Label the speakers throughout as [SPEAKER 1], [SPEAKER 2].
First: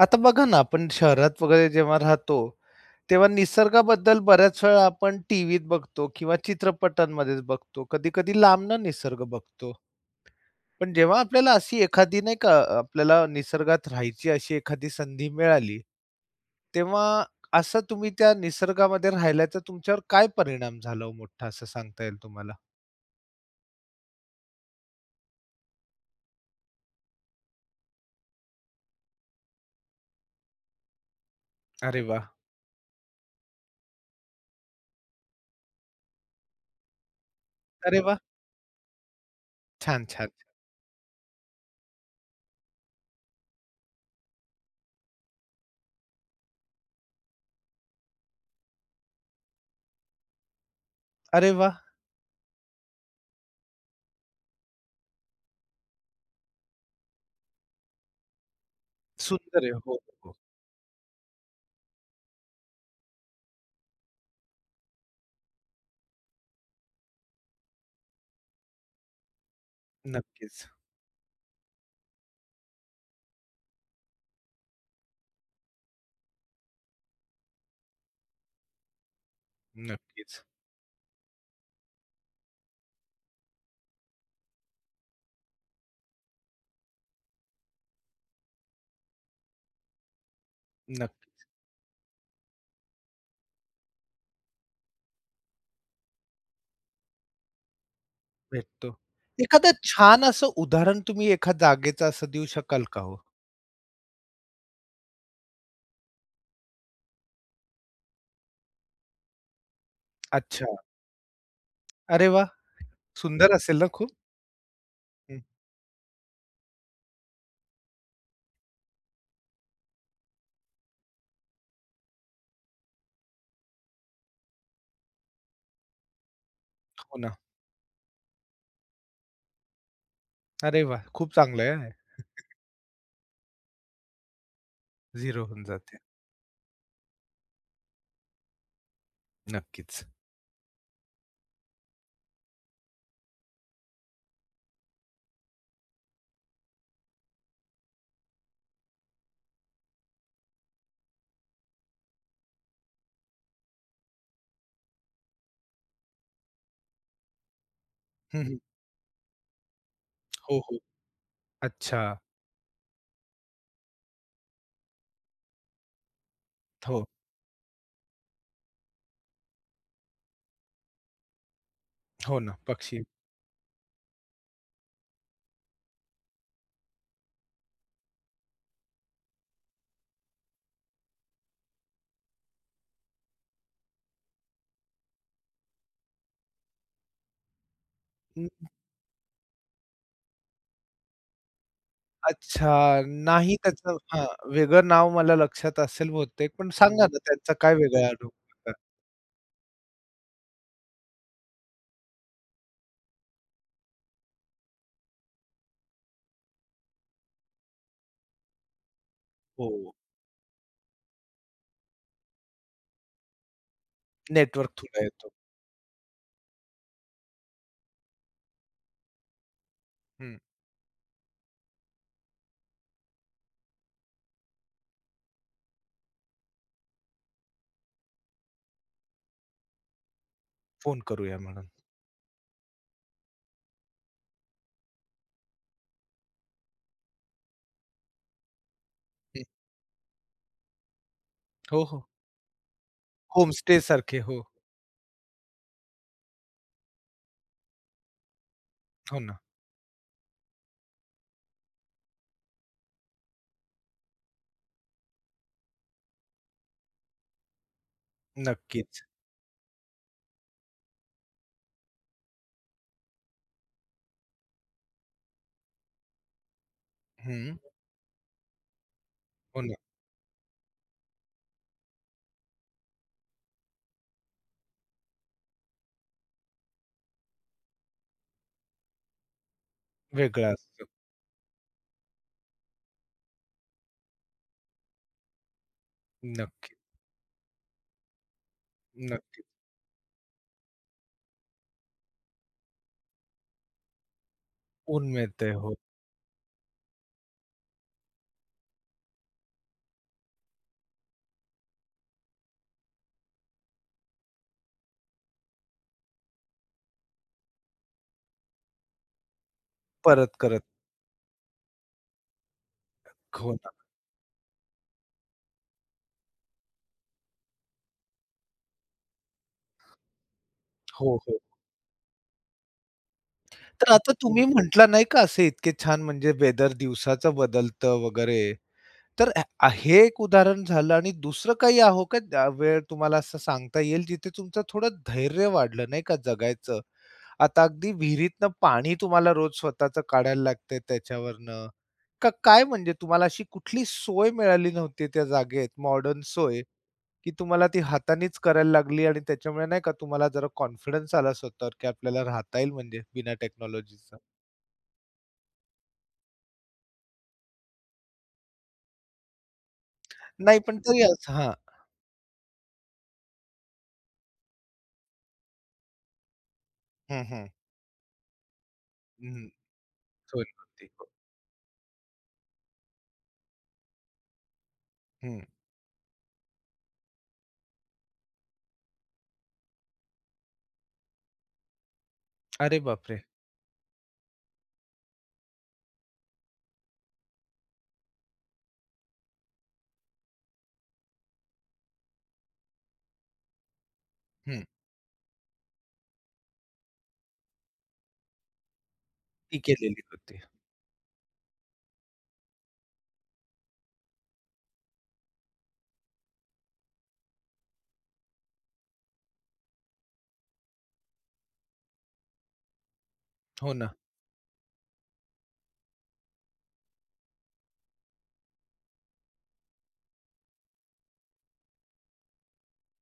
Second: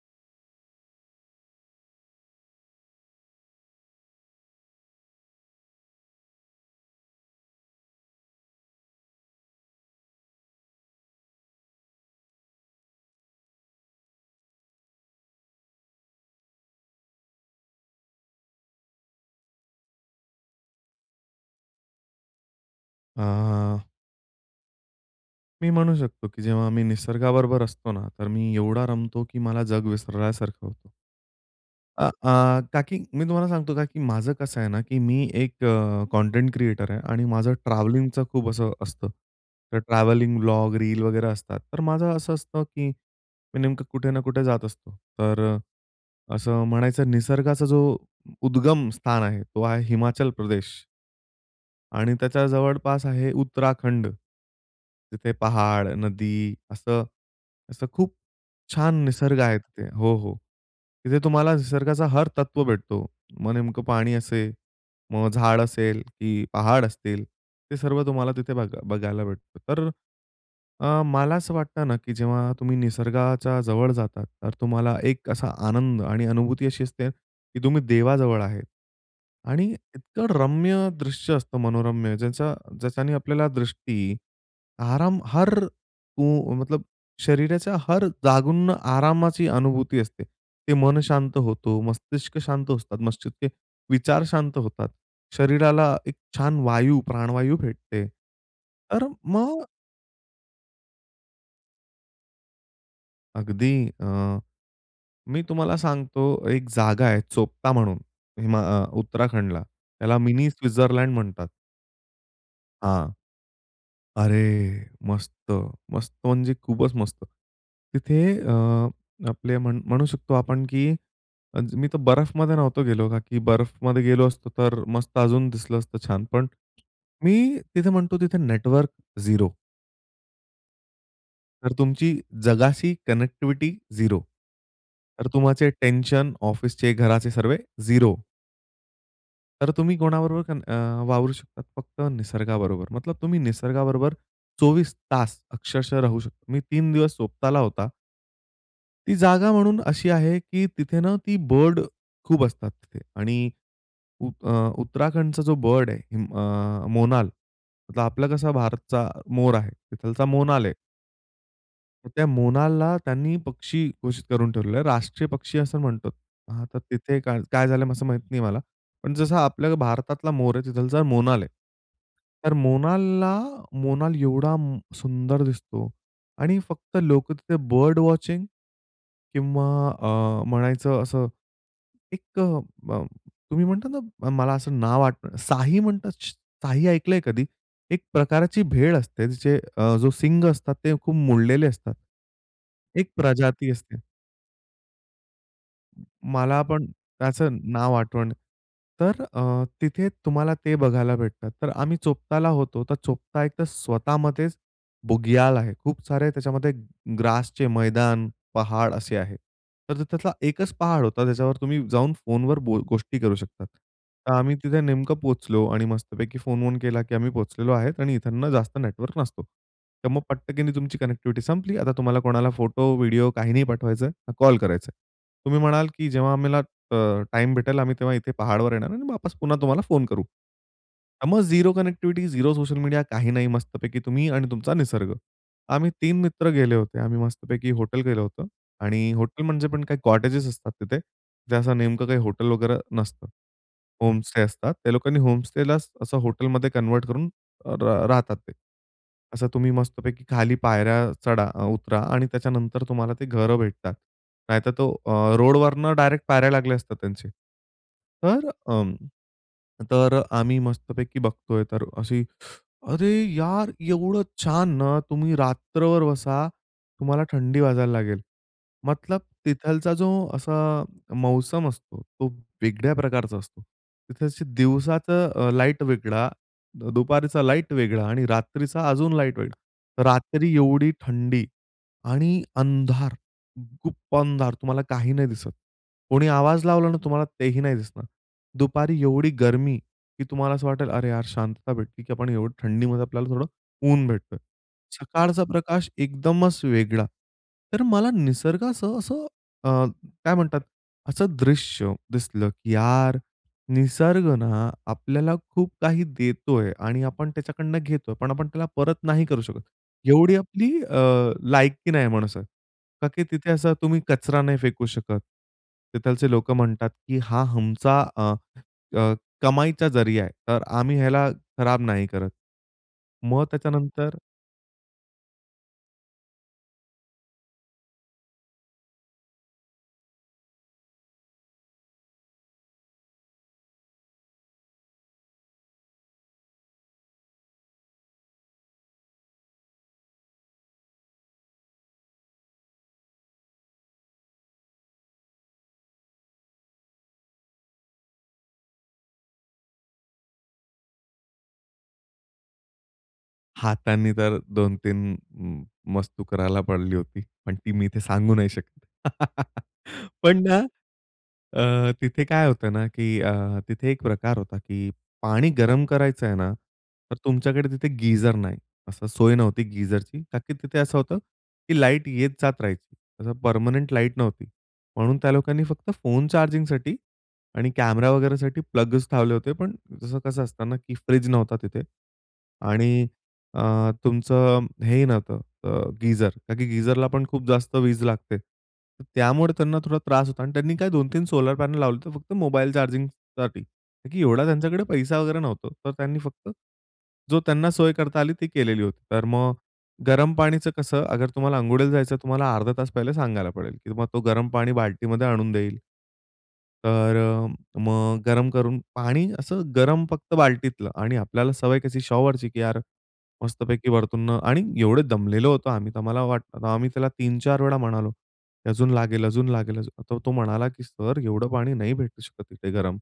[SPEAKER 1] आता बघा ना आपण शहरात वगैरे जेव्हा राहतो तेव्हा निसर्गाबद्दल बऱ्याच वेळा आपण टीव्हीत बघतो किंवा चित्रपटांमध्येच बघतो. कधी-कधी लांबनं निसर्ग बघतो. पण जेव्हा आपल्याला अशी एखादी नाही का आपल्याला निसर्गात राहायची अशी एखादी संधी मिळाली तेव्हा असं तुम्ही त्या निसर्गामध्ये राहिल्याचा तुमच्यावर काय परिणाम झाला हो मोठा असं सांगता येईल तुम्हाला?
[SPEAKER 2] आह. मी म्हणू शकतो, की जेव्हा आम्ही निसर्गाबरोबर असतो ना तर मी एवढा रमतो, की मला जग विसरल्यासारखं होतं.
[SPEAKER 1] अरे
[SPEAKER 2] आ,
[SPEAKER 1] वाह!
[SPEAKER 2] आह, का, की मी तुम्हाला सांगतो का, की माझं कसं आहे ना, की मी एक अ, कंटेंट क्रिएटर आहे आणि माझं
[SPEAKER 1] अरे वाह!
[SPEAKER 2] ट्रॅव्हलिंगचं खूप असं असतं. तर
[SPEAKER 1] छान, छान.
[SPEAKER 2] ट्रॅव्हलिंग ब्लॉग, रील वगैरे असतात. तर माझं असं असतं, की मी नेमकं कुठे ना कुठे जात असतो. तर असं म्हणायचं निसर्गाचा जो उद्गम स्थान आहे तो आहे हिमाचल प्रदेश.
[SPEAKER 1] अरे वाह!
[SPEAKER 2] आणि त्याच्या जवळपास आहे उत्तराखंड, तिथे पहाड, नदी असं असं खूप छान निसर्ग आहे
[SPEAKER 1] सुंदर आहे. हो,
[SPEAKER 2] तिथे.
[SPEAKER 1] हो,
[SPEAKER 2] हो,
[SPEAKER 1] हो.
[SPEAKER 2] हो. तिथे तुम्हाला निसर्गाचा हर तत्व भेटतो. मग नेमकं पाणी असेल, मग झाड असेल की पहाड असतील ते सर्व तुम्हाला तिथे बघ बघायला भेटतो. तर
[SPEAKER 1] नक्कीच.
[SPEAKER 2] अ, मला असं वाटतं ना की जेव्हा तुम्ही निसर्गाच्या जवळ जातात तर तुम्हाला एक असा आनंद आणि अनुभूती अशी असते की तुम्ही देवाजवळ आहेत. आणि इतकं
[SPEAKER 1] नक्कीच.
[SPEAKER 2] रम्य दृश्य असतं मनोरम्य ज्याचा ज्याच्याने आपल्याला दृष्टी, आराम, हर को मतलब शरीराच्या हर जागून ना आरामाची अनुभूती असते. ते मन शांत
[SPEAKER 1] नक्कीच.
[SPEAKER 2] होतो, मस्तिष्क शांत असतात, मस्तिषके विचार शांत होतात. शरीराला एक छान वायू प्राणवायू भेटते.
[SPEAKER 1] भेटतो.
[SPEAKER 2] तर मग
[SPEAKER 1] एखादा छान असं उदाहरण तुम्ही एखाद जागेचं असं देऊ शकाल का हो?
[SPEAKER 2] अगदी अ, मी तुम्हाला सांगतो एक जागा आहे, चोपता म्हणून हिमा अ उत्तराखंडला त्याला मिनी
[SPEAKER 1] अच्छा.
[SPEAKER 2] स्वित्झरलँड म्हणतात.
[SPEAKER 1] अरे वाह!
[SPEAKER 2] हां.
[SPEAKER 1] सुंदर असेल ना खूप?
[SPEAKER 2] अरे मस्त,
[SPEAKER 1] हं.
[SPEAKER 2] मस्त म्हणजे खूपच मस्त. तिथे अ, आपले म्हण म्हणू शकतो आपण की अ, मी तर बर्फमध्ये नव्हतो गेलो का की बर्फमध्ये गेलो असतो तर मस्त अजून दिसलं असतं छान. पण
[SPEAKER 1] हो ना.
[SPEAKER 2] मी तिथे म्हणतो तिथे नेटवर्क 0
[SPEAKER 1] अरे वाह! खूप चांगलंय
[SPEAKER 2] तर
[SPEAKER 1] आ हे.
[SPEAKER 2] तुमची जगाशी कनेक्टिव्हिटी झिरो. तर
[SPEAKER 1] 0 होऊन
[SPEAKER 2] तुम्हाचे
[SPEAKER 1] जाते.
[SPEAKER 2] टेन्शन ऑफिसचे, घराचे सर्वे झिरो. तर तुम्ही
[SPEAKER 1] नक्कीच.
[SPEAKER 2] कोणाबरोबर पण अ, वावरू शकतात फक्त निसर्गाबरोबर. मतलब तुम्ही निसर्गाबरोबर 24 तास अक्षरशः राहू शकता. मी 3 दिवस स्वताला होता. ती जागा म्हणून अशी आहे की तिथे ना ती बर्ड खूप असतात तिथे. आणि अ, उ उत्तराखंडचा जो बर्ड आहे अ, मोनाल तर आपला
[SPEAKER 1] हं,
[SPEAKER 2] कसा
[SPEAKER 1] हं.
[SPEAKER 2] भारतचा मोर आहे तिथलचा
[SPEAKER 1] हो,
[SPEAKER 2] मोनाल आहे.
[SPEAKER 1] हो. अच्छा
[SPEAKER 2] तर त्या मोनालला त्यांनी पक्षी घोषित करून ठेवलेलं आहे. राष्ट्रीय पक्षी असं म्हणतोत. हां तर
[SPEAKER 1] हो.
[SPEAKER 2] तिथे का काय झालं? असं माहीत नाही मला. पण जसा आपल्या भारतातला मोर आहे, तिथलचा मोनाल आहे.
[SPEAKER 1] हो
[SPEAKER 2] तर
[SPEAKER 1] ना, पक्षी.
[SPEAKER 2] मोनालला मोनाल एवढा सुंदर दिसतो आणि फक्त लोक तिथे बर्ड वॉचिंग किंवा अ, म्हणायचं असं एक ब तुम्ही म्हणता ना मला असं नाव आठवत साही म्हणतात, साही ऐकलंय कधी? एक प्रकारची भेड असते जे, अ जो शिंग असतात ते खूप मोडलेले असतात.
[SPEAKER 1] अच्छा.
[SPEAKER 2] एक
[SPEAKER 1] नाही
[SPEAKER 2] प्रजाती
[SPEAKER 1] त्याचं
[SPEAKER 2] असते.
[SPEAKER 1] हां. वेगळं नाव मला लक्षात असेल बहुतेक,
[SPEAKER 2] मला
[SPEAKER 1] पण
[SPEAKER 2] पण
[SPEAKER 1] सांगा ना त्यांचा
[SPEAKER 2] त्याचं
[SPEAKER 1] काय
[SPEAKER 2] नाव
[SPEAKER 1] वेगळा अनुभव
[SPEAKER 2] आठवण
[SPEAKER 1] होता?
[SPEAKER 2] तर अ, तिथे तुम्हाला ते बघायला भेटतात. तर आम्ही चोपताला होतो, तर चोपता एक तर स्वतःमध्येच बुग्याल आहे. खूप सारे त्याच्यामध्ये ग्रासचे मैदान, पहाड असे आहे.
[SPEAKER 1] हो.
[SPEAKER 2] तर त्यातला एकच पहाड होता त्याच्यावर तुम्ही जाऊन फोनवर बो गोष्टी करू शकता. तर आम्ही
[SPEAKER 1] नेटवर्क
[SPEAKER 2] तिथे
[SPEAKER 1] थोडा
[SPEAKER 2] नेमकं
[SPEAKER 1] येतो.
[SPEAKER 2] पोहोचलो आणि मस्तपैकी फोन-वोन केला की आम्ही पोहोचलेलो आहे आणि इथंनं जास्त नेटवर्क नसतो. तर मग
[SPEAKER 1] हं.
[SPEAKER 2] पटकनी तुमची कनेक्टिव्हिटी संपली. आता तुम्हाला कोणाला फोटो, व्हिडिओ काही नाही पाठवायचंय, ना कॉल करायचाय. तुम्ही म्हणाल की जेव्हा आम्हाला अ, टाईम भेटेल आम्ही तेव्हा इथे पहाडवर येणार आणि वापस पुन्हा तुम्हाला फोन करू.
[SPEAKER 1] फोन
[SPEAKER 2] तर
[SPEAKER 1] करूया
[SPEAKER 2] मग
[SPEAKER 1] मग नंतर.
[SPEAKER 2] Zero connectivity, zero social media काही नाही. मस्तपैकी तुम्ही आणि तुमचा निसर्ग. आम्ही 3 मित्र गेले होते. आम्ही मस्तपैकी हॉटेल गेलं होतं आणि
[SPEAKER 1] हं.
[SPEAKER 2] हॉटेल म्हणजे पण काही कॉटेजेस असतात तिथे, जे असं
[SPEAKER 1] हो, हो.
[SPEAKER 2] नेमकं काही हॉटेल वगैरे नसतं.
[SPEAKER 1] होम स्टे सारखे
[SPEAKER 2] होम स्टे
[SPEAKER 1] हो.
[SPEAKER 2] असतात. त्या लोकांनी होम स्टेला असं हॉटेलमध्ये कन्व्हर्ट करून र राहतात ते.
[SPEAKER 1] हो ना.
[SPEAKER 2] असं तुम्ही मस्तपैकी खाली पायऱ्या चढा-उतरा आणि त्याच्यानंतर तुम्हाला ते घरं भेटतात. नाहीतर तो अ, रोडवरनं डायरेक्ट पायऱ्या लागल्या असतात त्यांचे. तर अं
[SPEAKER 1] नक्कीच.
[SPEAKER 2] तर आम्ही मस्तपैकी बघतोय तर अशी "अरे यार! एवढं छान ना" तुम्ही रात्रभर बसा, तुम्हाला
[SPEAKER 1] हं.
[SPEAKER 2] थंडी वाजायला लागेल. मतलब
[SPEAKER 1] हो ना.
[SPEAKER 2] तिथलचा जो असा मौसम असतो, तो वेगळ्या प्रकारचा असतो. तिथे दिवसाचं अ, लाईट वेगळा, दुपारीचा लाईट वेगळा आणि रात्रीचा अजून लाईट वेगळा.
[SPEAKER 1] वेगळं
[SPEAKER 2] रात्री
[SPEAKER 1] असत.
[SPEAKER 2] एवढी थंडी आणि अंधार, गुप्प अंधार. तुम्हाला काही नाही दिसत. कोणी आवाज
[SPEAKER 1] नक्की.
[SPEAKER 2] लावला ना तुम्हाला तेही नाही दिसणार. दुपारी एवढी
[SPEAKER 1] नक्कीच.
[SPEAKER 2] गरमी की तुम्हाला असं वाटेल "अरे यार! शांतता भेटते की आपण एवढी थंडीमध्ये आपल्याला थोडं ऊन भेटतोय." सकाळचा
[SPEAKER 1] उन्मेते हो.
[SPEAKER 2] प्रकाश एकदमच वेगळा. तर मला निसर्गाचं असं अ, काय म्हणतात? असं दृश्य दिसलं की यार, निसर्ग ना आपल्याला खूप काही देतोय आणि आपण त्याच्याकडनं घेतोय. पण आपण त्याला परत नाही करू शकत. एवढी
[SPEAKER 1] परत करत.
[SPEAKER 2] आपली अ, लायकी नाही माणसात का की तिथे
[SPEAKER 1] खो ना.
[SPEAKER 2] असं तुम्ही कचरा नाही फेकू शकत. तिथलचे लोक म्हणतात की हा आमचा अ, अ, कमाईचा जरीया आहे, तर आम्ही
[SPEAKER 1] हो,
[SPEAKER 2] ह्याला
[SPEAKER 1] हो.
[SPEAKER 2] खराब नाही करत. मग
[SPEAKER 1] तर आता
[SPEAKER 2] त्याच्यानंतर
[SPEAKER 1] तुम्ही म्हटला नाही का असे इतके छान म्हणजे वेदर दिवसाचं बदलतं वगैरे. तर आ हे एक उदाहरण झालं आणि दुसरं काही आ हो, का वेळ तुम्हाला असं सांगता येईल जिथे तुमचं थोडं धैर्य वाढलं, नाही का जगायचं? आता अगदी विहिरीतनं पाणी तुम्हाला रोज स्वतःच काढायला लागतंय त्याच्यावरनं. का? काय? म्हणजे तुम्हाला अशी कुठली सोय मिळाली नव्हती, त्या जागेत मॉडर्न सोय? की तुम्हाला ती हातानीच करायला लागली आणि त्याच्यामुळे नाही का तुम्हाला जरा कॉन्फिडन्स आला स्वतःवर की आपल्याला राहता येईल म्हणजे बिना
[SPEAKER 2] हातांनी
[SPEAKER 1] टेक्नॉलॉजीचं.
[SPEAKER 2] तर 2 3 म म मस्तू करायला पडली होती. पण ती मी इथे सांगू नाही शकत. पण ना
[SPEAKER 1] नाही पण तरीच हां.
[SPEAKER 2] अ, तिथे काय होतं ना? की अ, तिथे एक प्रकार होता की पाणी गरम करायचं आहे ना तर
[SPEAKER 1] हं, हं.
[SPEAKER 2] तुमच्याकडे तिथे गीझर नाही. असं
[SPEAKER 1] अं,
[SPEAKER 2] सोय
[SPEAKER 1] हं.
[SPEAKER 2] नव्हती गीझरची. ता
[SPEAKER 1] सॉरी
[SPEAKER 2] की
[SPEAKER 1] म्हण
[SPEAKER 2] तिथे
[SPEAKER 1] ती
[SPEAKER 2] असं
[SPEAKER 1] पण
[SPEAKER 2] होतं की लाईट येत जात राहायची. जसं परमनेंट लाईट नव्हती. म्हणून त्या
[SPEAKER 1] हं.
[SPEAKER 2] लोकांनी फक्त फोन चार्जिंगसाठी आणि कॅमेरा वगैरेसाठी प्लग्स लावले होते. पण तसं कसं असतं ना? की फ्रिज नव्हता तिथे.
[SPEAKER 1] अरे
[SPEAKER 2] आणि
[SPEAKER 1] बापरे!
[SPEAKER 2] अ, तुमचं हे ही नव्हतं अ, गीझर. ता की गीझरला पण खूप जास्त वीज लागते. त्यामुळे त्यांना थोडा त्रास होतो आणि त्यांनी काय 2-3 सोलार पॅनल लावले तर फक्त मोबाईल चार्जिंगसाठी. ता की एवढा
[SPEAKER 1] हं.
[SPEAKER 2] त्यांच्याकडे पैसा वगैरे नव्हता. तर त्यांनी फक्त जो त्यांना सोय करता आली ती केलेली होती. तर मग
[SPEAKER 1] ती केलेली
[SPEAKER 2] गरम
[SPEAKER 1] होती.
[SPEAKER 2] पाणीचं कसं? अगर तुम्हाला अंघोळीला जायचं तर तुम्हाला अर्धा तास पहिले सांगायला पडेल, की तुम्हाला तो गरम पाणी बाल्टीमध्ये आणून देईल. तर अ, मग गरम करून पाणी असं गरम फक्त बाल्टीतलं आणि आपल्याला सवय कशी शॉवरची की यार
[SPEAKER 1] हो ना.
[SPEAKER 2] मस्तपैकी वरतून न आणि एवढं दमलेलो होतो आम्ही. तर आम्हाला वाटलं, आम्ही त्याला 3 4 वेळा म्हणालो की अजून लागेल, अजून लागेल, अजून तर तो म्हणाला की "सर, एवढं पाणी नाही भेटू शकत इथे गरम."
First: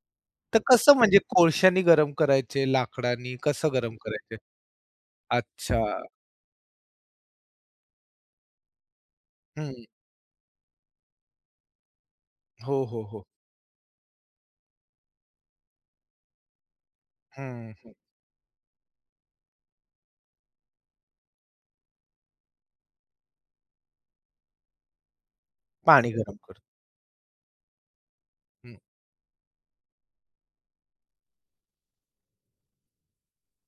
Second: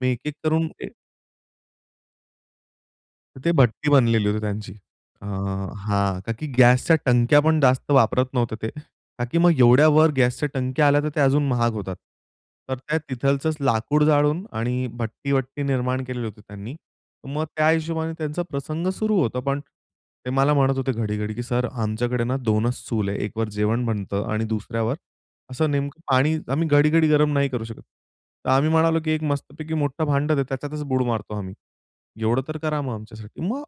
[SPEAKER 2] मी एक-एक
[SPEAKER 1] तर
[SPEAKER 2] करून ए
[SPEAKER 1] कसं म्हणजे कोळशानी गरम करायचे, लाकडानी
[SPEAKER 2] तर ते
[SPEAKER 1] कसं
[SPEAKER 2] भट्टी
[SPEAKER 1] गरम
[SPEAKER 2] बनलेली
[SPEAKER 1] करायचे?
[SPEAKER 2] होती त्यांची अ,
[SPEAKER 1] अच्छा.
[SPEAKER 2] हां. ता की गॅसच्या टंक्या पण जास्त वापरत नव्हते ते. ता की मग
[SPEAKER 1] हं.
[SPEAKER 2] एवढ्या वर गॅसच्या टंक्या आल्या तर ते अजून महाग होतात. तर
[SPEAKER 1] हो,
[SPEAKER 2] त्या
[SPEAKER 1] हो, हो.
[SPEAKER 2] तिथलचंच लाकूड जाळून आणि भट्टी-वट्टी निर्माण केलेली होती त्यांनी. मग त्या
[SPEAKER 1] हं, हं.
[SPEAKER 2] हिशोबाने त्यांचा प्रसंग सुरू होतो. पण ते मला म्हणत होते घडी, घडी की सर आमच्याकडे ना 2च चूल आहे, 1 वर जेवण बनतं आणि 2ऱ्यावर असं नेमकं
[SPEAKER 1] पाणी गरम
[SPEAKER 2] पाणी.
[SPEAKER 1] कर.
[SPEAKER 2] आम्ही घडी, घडी गरम नाही करू शकत. तर आम्ही
[SPEAKER 1] हं.
[SPEAKER 2] म्हणालो की एक मस्तपैकी मोठं भांडं दे. त्याच्यातच बुड मारतो आम्ही. एवढं तर करा मग आमच्यासाठी. मग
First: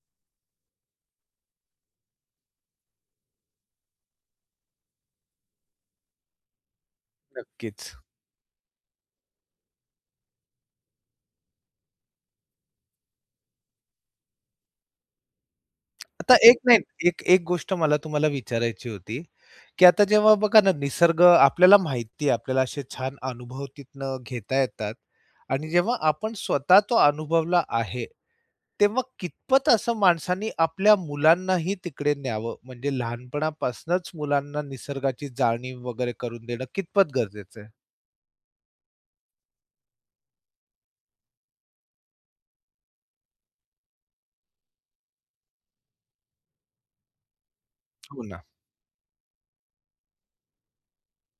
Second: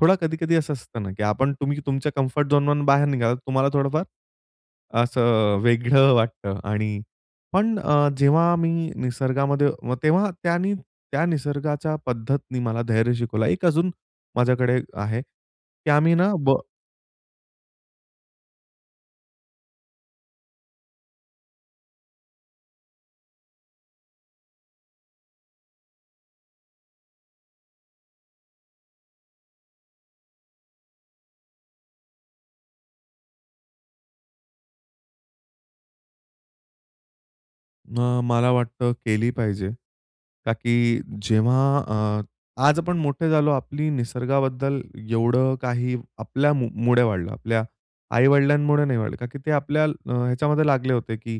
[SPEAKER 2] थोडा कधी-कधी असं असतं ना की आपण तुम्ही तुमच्या कम्फर्ट झोन वरून बाहेर निघालात, तर तुम्हाला थोडंफार असं वेगळं वाटतं आणि पण
[SPEAKER 1] नक्कीच.
[SPEAKER 2] अ, जेव्हा मी निसर्गामध्ये तेव्हा त्यांनी त्या निसर्गाच्या पद्धतीने मला धैर्य शिकवलं, एक अजून माझ्याकडे आहे की आम्ही ना
[SPEAKER 1] आता एक
[SPEAKER 2] ब
[SPEAKER 1] नाही. एक-एक गोष्ट मला तुम्हाला विचारायची होती, की आता जेव्हा बघा ना निसर्ग आपल्याला माहिती आहे, आपल्याला असे छान अनुभव तिथनं घेता येतात. आणि जेव्हा आपण स्वतः तो अनुभवला आहे. तेव्हा कितपत असं माणसाने आपल्या मुलांनाही तिकडे न्यावं? म्हणजे लहानपणापासूनच मुलांना निसर्गाची जाणीव वगैरे करून देणं कितपत गरजेचं आहे?
[SPEAKER 2] अ, मला वाटतं केली पाहिजे. ता की जेव्हा अ, आज आपण मोठे झालो आपली निसर्गाबद्दल एवढं काही आपल्यामुळे वाढलं, आपल्या
[SPEAKER 1] हो ना.
[SPEAKER 2] आई-वडिलांमुळे नाही वाढलं. ता की ते आपल्या ह्याच्यामध्ये लागले होते की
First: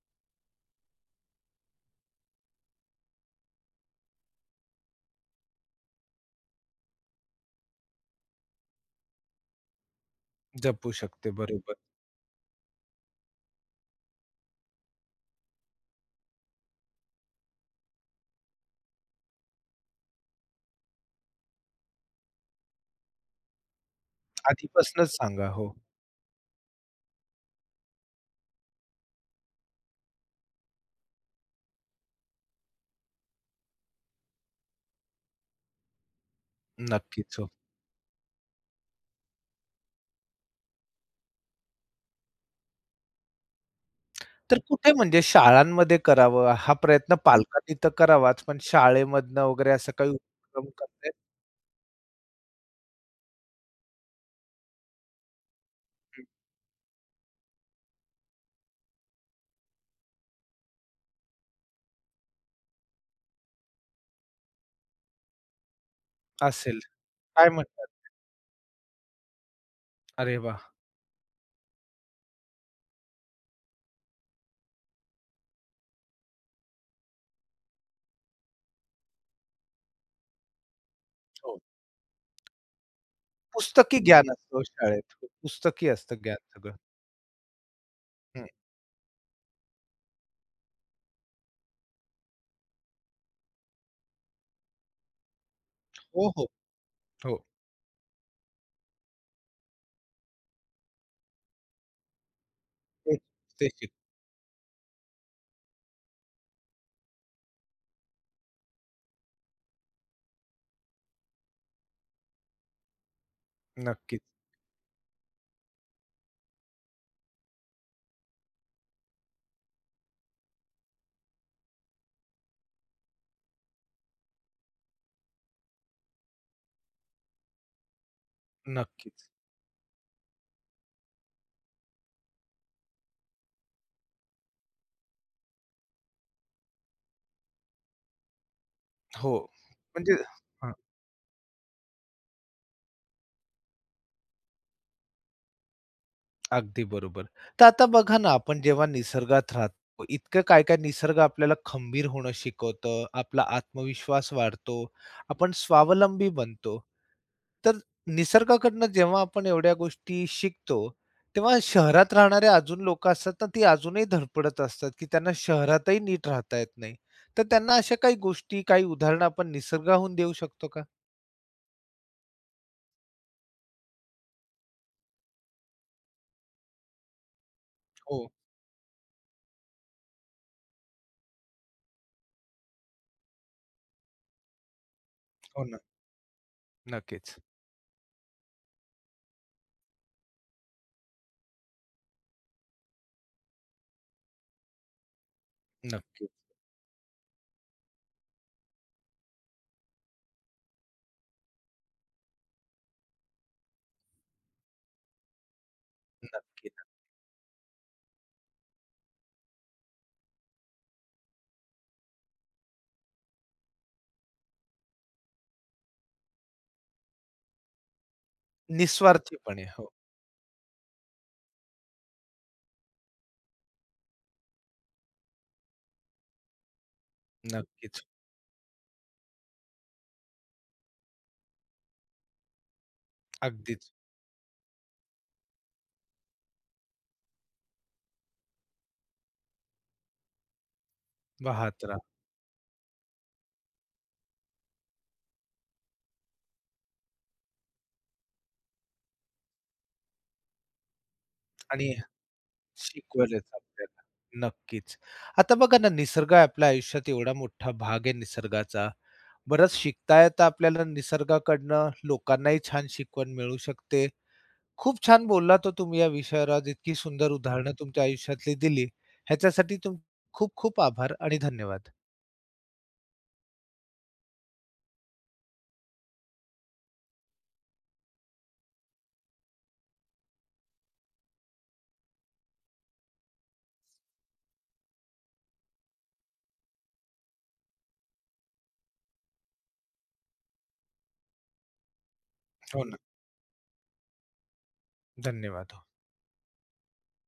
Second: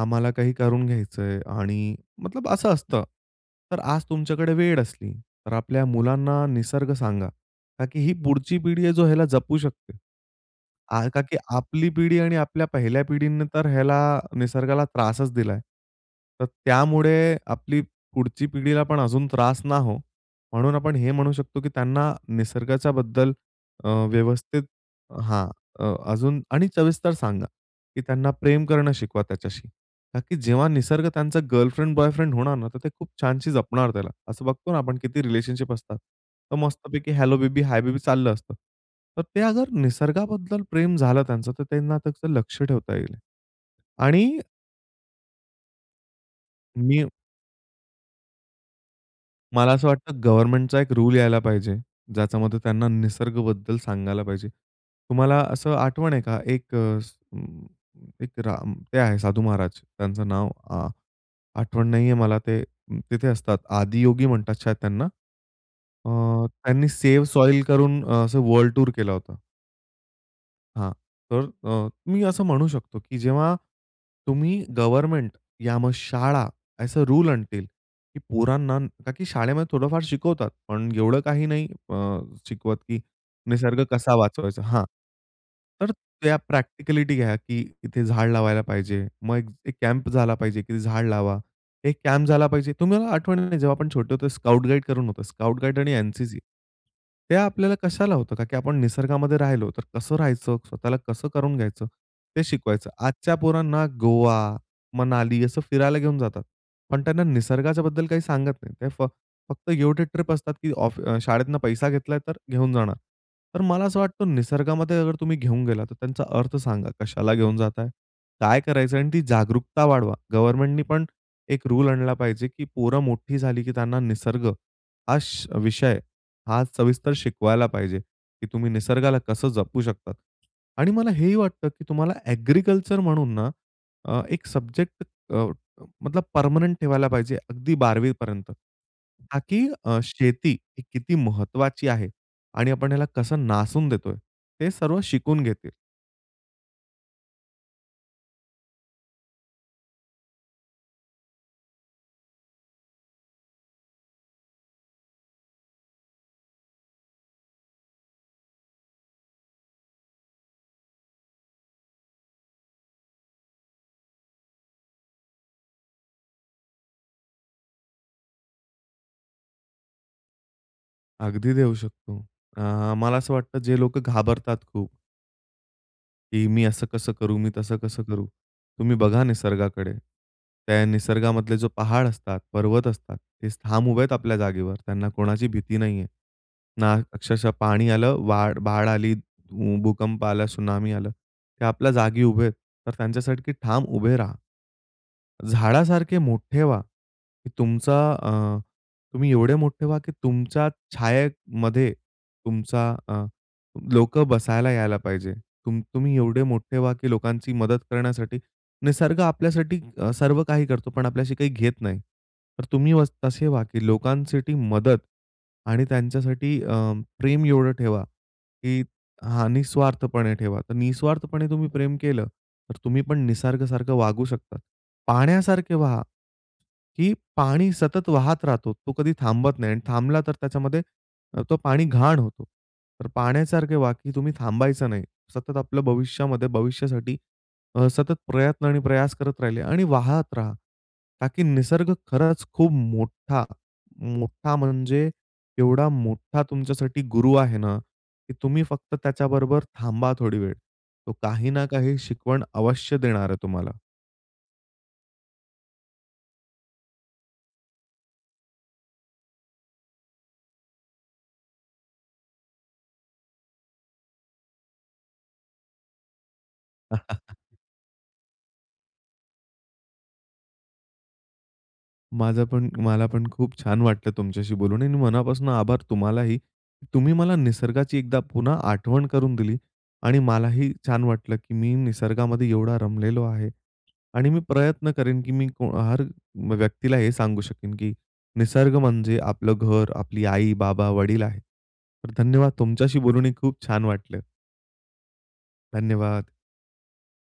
[SPEAKER 2] आम्हाला काही करून घ्यायचंय आणि मतलब असं असतं. तर आज तुमच्याकडे वेळ असली, तर आपल्या मुलांना निसर्ग सांगा, ता की ही पुढची पिढी आहे, ह्याला जपू शकते.
[SPEAKER 1] जपू
[SPEAKER 2] का
[SPEAKER 1] शकते
[SPEAKER 2] की
[SPEAKER 1] बरोबर.
[SPEAKER 2] आपली पिढी आणि आपल्या पहिल्या पिढीने तर ह्याला निसर्गाला त्रासच दिलाय. तर त्यामुळे आपली पुढची पिढीला पण अजून त्रास ना हो, म्हणून आपण हे म्हणू शकतो की त्यांना निसर्गाच्याबद्दल अ, व्यवस्थित
[SPEAKER 1] आधीपासनंच
[SPEAKER 2] हां.
[SPEAKER 1] सांगा हो.
[SPEAKER 2] अ, अजून आणि सविस्तर सांगा की त्यांना प्रेम करणं शिकवा त्याच्याशी. ता की जेव्हा निसर्ग त्यांचा गर्लफ्रेंड बॉयफ्रेंड होणार ना तर ते खूप छानशी जपणार, त्याला असं बघतो ना आपण किती रिलेशनशिप असतात. तर मस्तपैकी
[SPEAKER 1] नक्कीच
[SPEAKER 2] हेल्लो
[SPEAKER 1] हो.
[SPEAKER 2] बेबी, हाय बेबी चाललं असतं. तर ते अगर निसर्गाबद्दल प्रेम झालं त्यांचं तर त्यांना त्याचं लक्ष ठेवता येईल. आणि
[SPEAKER 1] तर कुठे म्हणजे शाळांमध्ये करावं, हा
[SPEAKER 2] मी
[SPEAKER 1] प्रयत्न पालकांनी तर करावाच पण शाळेमधून वगैरे
[SPEAKER 2] मला असं
[SPEAKER 1] असं काही
[SPEAKER 2] वाटतं
[SPEAKER 1] उपक्रम
[SPEAKER 2] गव्हर्नमेंटचा एक
[SPEAKER 1] करावेत?
[SPEAKER 2] रूल यायला पाहिजे. ज्याच्यामध्ये त्यांना निसर्गबद्दल सांगायला पाहिजे. तुम्हाला असं आठवण आहे
[SPEAKER 1] हं.
[SPEAKER 2] का? एक एक राम ते आहे, साधू महाराज. त्यांचं नाव आ आठवण नाहीये मला ते, तिथे असतात. आदियोगी म्हणतात शायद त्यांना. अ,
[SPEAKER 1] असेल,
[SPEAKER 2] त्यांनी सेव्ह
[SPEAKER 1] काय
[SPEAKER 2] सॉइल
[SPEAKER 1] म्हणतात?
[SPEAKER 2] करून असं वर्ल्ड टूर केला होता.
[SPEAKER 1] अरे वाह!
[SPEAKER 2] हां. तर अ, मी असं म्हणू शकतो की जेव्हा तुम्ही गव्हर्नमेंट या मग शाळा असे रूल आणतील, की पोरांना ताकि शाळेमध्ये थोडंफार शिकवतात. पण एवढं काही
[SPEAKER 1] हो.
[SPEAKER 2] नाही अ, शिकवत की निसर्ग
[SPEAKER 1] पुस्तकी
[SPEAKER 2] कसा
[SPEAKER 1] ज्ञान असतो
[SPEAKER 2] वाचवायचा? हां.
[SPEAKER 1] शाळेत. पुस्तकी
[SPEAKER 2] तर
[SPEAKER 1] असतं ज्ञान
[SPEAKER 2] त्या
[SPEAKER 1] सगळं.
[SPEAKER 2] प्रॅक्टिकलिटी घ्या की इथे झाड
[SPEAKER 1] हं.
[SPEAKER 2] लावायला पाहिजे. मग एक कॅम्प झाला पाहिजे की झाड लावा. एक कॅम्प झाला पाहिजे तुम्हाला आठवण नाही जेव्हा आपण छोटे होतो स्काउट, गाईड करून होतो, स्काउट, गाईड आणि
[SPEAKER 1] हो,
[SPEAKER 2] एन-सी-सी.
[SPEAKER 1] हो.
[SPEAKER 2] ते
[SPEAKER 1] हो.
[SPEAKER 2] आपल्याला कशाला होतं का की आपण निसर्गामध्ये राहिलो तर कसं राहायचं, स्वतःला कसं करून घ्यायचं ते शिकवायचं.
[SPEAKER 1] तेच
[SPEAKER 2] आजच्या
[SPEAKER 1] ते
[SPEAKER 2] पोरांना
[SPEAKER 1] शिक.
[SPEAKER 2] गोवा, मनाली असं फिरायला घेऊन जातात. पण त्यांना निसर्गाच्या बद्दल काही सांगत नाही. ते फक्त गिव्ह टू ट्रिप असतात की ऑफ शाळेतून पैसा घेतला तर घेऊन जाणार. तर मला असं
[SPEAKER 1] नक्कीच.
[SPEAKER 2] वाटतं निसर्गामध्ये अगर तुम्ही घेऊन गेला तर त्यांचा अर्थ सांगा कशाला घेऊन जाताय? काय करायचं आहे? आणि ती जागरूकता वाढवा गव्हर्नमेंटनी पण एक रूल आणला पाहिजे, की पोरं मोठी झाली की त्यांना निसर्ग, हा स विषय हा सविस्तर शिकवायला पाहिजे, की तुम्ही
[SPEAKER 1] नक्कीच.
[SPEAKER 2] निसर्गाला कसं जपू शकतात. आणि मला हेही वाटतं की तुम्हाला ऍग्रीकल्चर म्हणून ना, अ एक सब्जेक्ट, अ, मतलब परमनेंट ठेवायला पाहिजे अगदी 12वी पर्यंत.
[SPEAKER 1] हो,
[SPEAKER 2] ताकी अ,
[SPEAKER 1] म्हणजे
[SPEAKER 2] शेती
[SPEAKER 1] हां.
[SPEAKER 2] किती महत्वाची आहे आणि आपण ह्याला कसं नासून देतोय ते सर्व शिकून घेतील.
[SPEAKER 1] अगदी बरोबर. तर आता बघा ना, आपण जेव्हा निसर्गात राहतो इतकं काय, काय निसर्ग आपल्याला खंबीर होणं शिकवत, आपला आत्मविश्वास वाढतो, आपण स्वावलंबी बनतो. तर निसर्गाकडनं जेव्हा आपण एवढ्या गोष्टी शिकतो, तेव्हा शहरात राहणारे अजून लोक असतात ना ती अजूनही धडपडत असतात की त्यांना शहरातही नीट राहता येत नाही. तर त्यांना अशा काही गोष्टी काही उदाहरण आपण निसर्गाहून देऊ शकतो का?
[SPEAKER 2] अगदी देऊ शकतो. अ, मला असं वाटतं जे लोकं घाबरतात खूप की मी असं कसं करू, मी तसं कसं करू?
[SPEAKER 1] हो.
[SPEAKER 2] तुम्ही बघा निसर्गाकडे. त्या निसर्गामधले जो पहाड असतात, पर्वत असतात ते ठाम उभे आहेत आपल्या जागेवर त्यांना कोणाची
[SPEAKER 1] हो
[SPEAKER 2] भीती
[SPEAKER 1] ना.
[SPEAKER 2] नाहीये. ना
[SPEAKER 1] नक्कीच.
[SPEAKER 2] अक्षरशः पाणी आलं, वाड बाड आली, उ भूकंप आला, त्सुनामी आलं. ते आपल्या जागी उभे आहेत. तर त्यांच्यासारखे ठाम उभे राहा. झाडासारखे
[SPEAKER 1] नक्की.
[SPEAKER 2] मोठे व्हा, की तुमचा अ, तुम्ही एवढे मोठे व्हा की तुमच्या छायेमध्ये तुमचा अ, लोकं बसायला यायला पाहिजे. तू तुम्ही एवढे
[SPEAKER 1] नक्की,
[SPEAKER 2] मोठे
[SPEAKER 1] न
[SPEAKER 2] व्हा, की लोकांची मदत करण्यासाठी निसर्ग आपल्यासाठी अ, सर्व काही करतो पण आपल्याशी काही घेत नाही. तर तुम्ही व तसे व्हा की लोकांसाठी मदत आणि त्यांच्यासाठी अ, प्रेम एवढं ठेवा, की हां
[SPEAKER 1] निस्वार्थीपणे हो.
[SPEAKER 2] निःस्वार्थपणे ठेवा. तर निस्वार्थपणे तुम्ही प्रेम केलं, तर तुम्ही पण निसर्ग सारखं वागू शकतात. पाहण्यासारखे वहा. की पाणी
[SPEAKER 1] नक्कीच.
[SPEAKER 2] सतत वाहत राहतो तो कधी थांबत नाही आणि थांबला तर त्याच्यामध्ये तो पाणी घाण होतो. तर पाण्यासारखे
[SPEAKER 1] अगदीच.
[SPEAKER 2] वाहा, तुम्ही थांबायचं नाही. सतत आपलं भविष्यामध्ये भविष्यासाठी अ, सतत प्रयत्न आणि प्रयास करत राहिले आणि वाहत राहा. ता की
[SPEAKER 1] वाहत
[SPEAKER 2] निसर्ग
[SPEAKER 1] रहा.
[SPEAKER 2] खरंच खूप मोठा, मोठा म्हणजे एवढा मोठा तुमच्यासाठी गुरु आहे ना की तुम्ही फक्त त्याच्याबरोबर थांबा थोडी वेळ. तो काही ना
[SPEAKER 1] आणि
[SPEAKER 2] काही शिकवण अवश्य देणार
[SPEAKER 1] शिकवले
[SPEAKER 2] आहे
[SPEAKER 1] जातात.
[SPEAKER 2] तुम्हाला.
[SPEAKER 1] नक्कीच. आता बघा ना निसर्ग आपल्या आयुष्यात एवढा मोठा भाग आहे निसर्गाचा. बरंच शिकता येत आपल्याला निसर्गाकडनं. लोकांनाही छान शिकवण मिळू शकते. खूप छान बोललात हो तुम्ही या विषयावर इतकी सुंदर उदाहरणं तुमच्या आयुष्यातली दिली ह्याच्यासाठी तुम खूप-खूप आभार आणि धन्यवाद.
[SPEAKER 2] माझं पण मला पण खूप छान वाटलं तुमच्याशी बोलून आणि मनापासून आभार तुम्हालाही. तुम्ही मला निसर्गाची एकदा पुन्हा आठवण करून दिली आणि मलाही छान वाटलं की मी निसर्गामध्ये एवढा रमलेलो आहे. आणि मी प्रयत्न करेन की मी हर व्यक्तीला हे सांगू शकेन की निसर्ग म्हणजे आपलं घर, आपली आई, बाबा, वडील आहेत. तर धन्यवाद
[SPEAKER 1] हो ना.
[SPEAKER 2] तुमच्याशी बोलून ही खूप छान वाटलं.
[SPEAKER 1] धन्यवाद. हो.
[SPEAKER 2] धन्यवाद.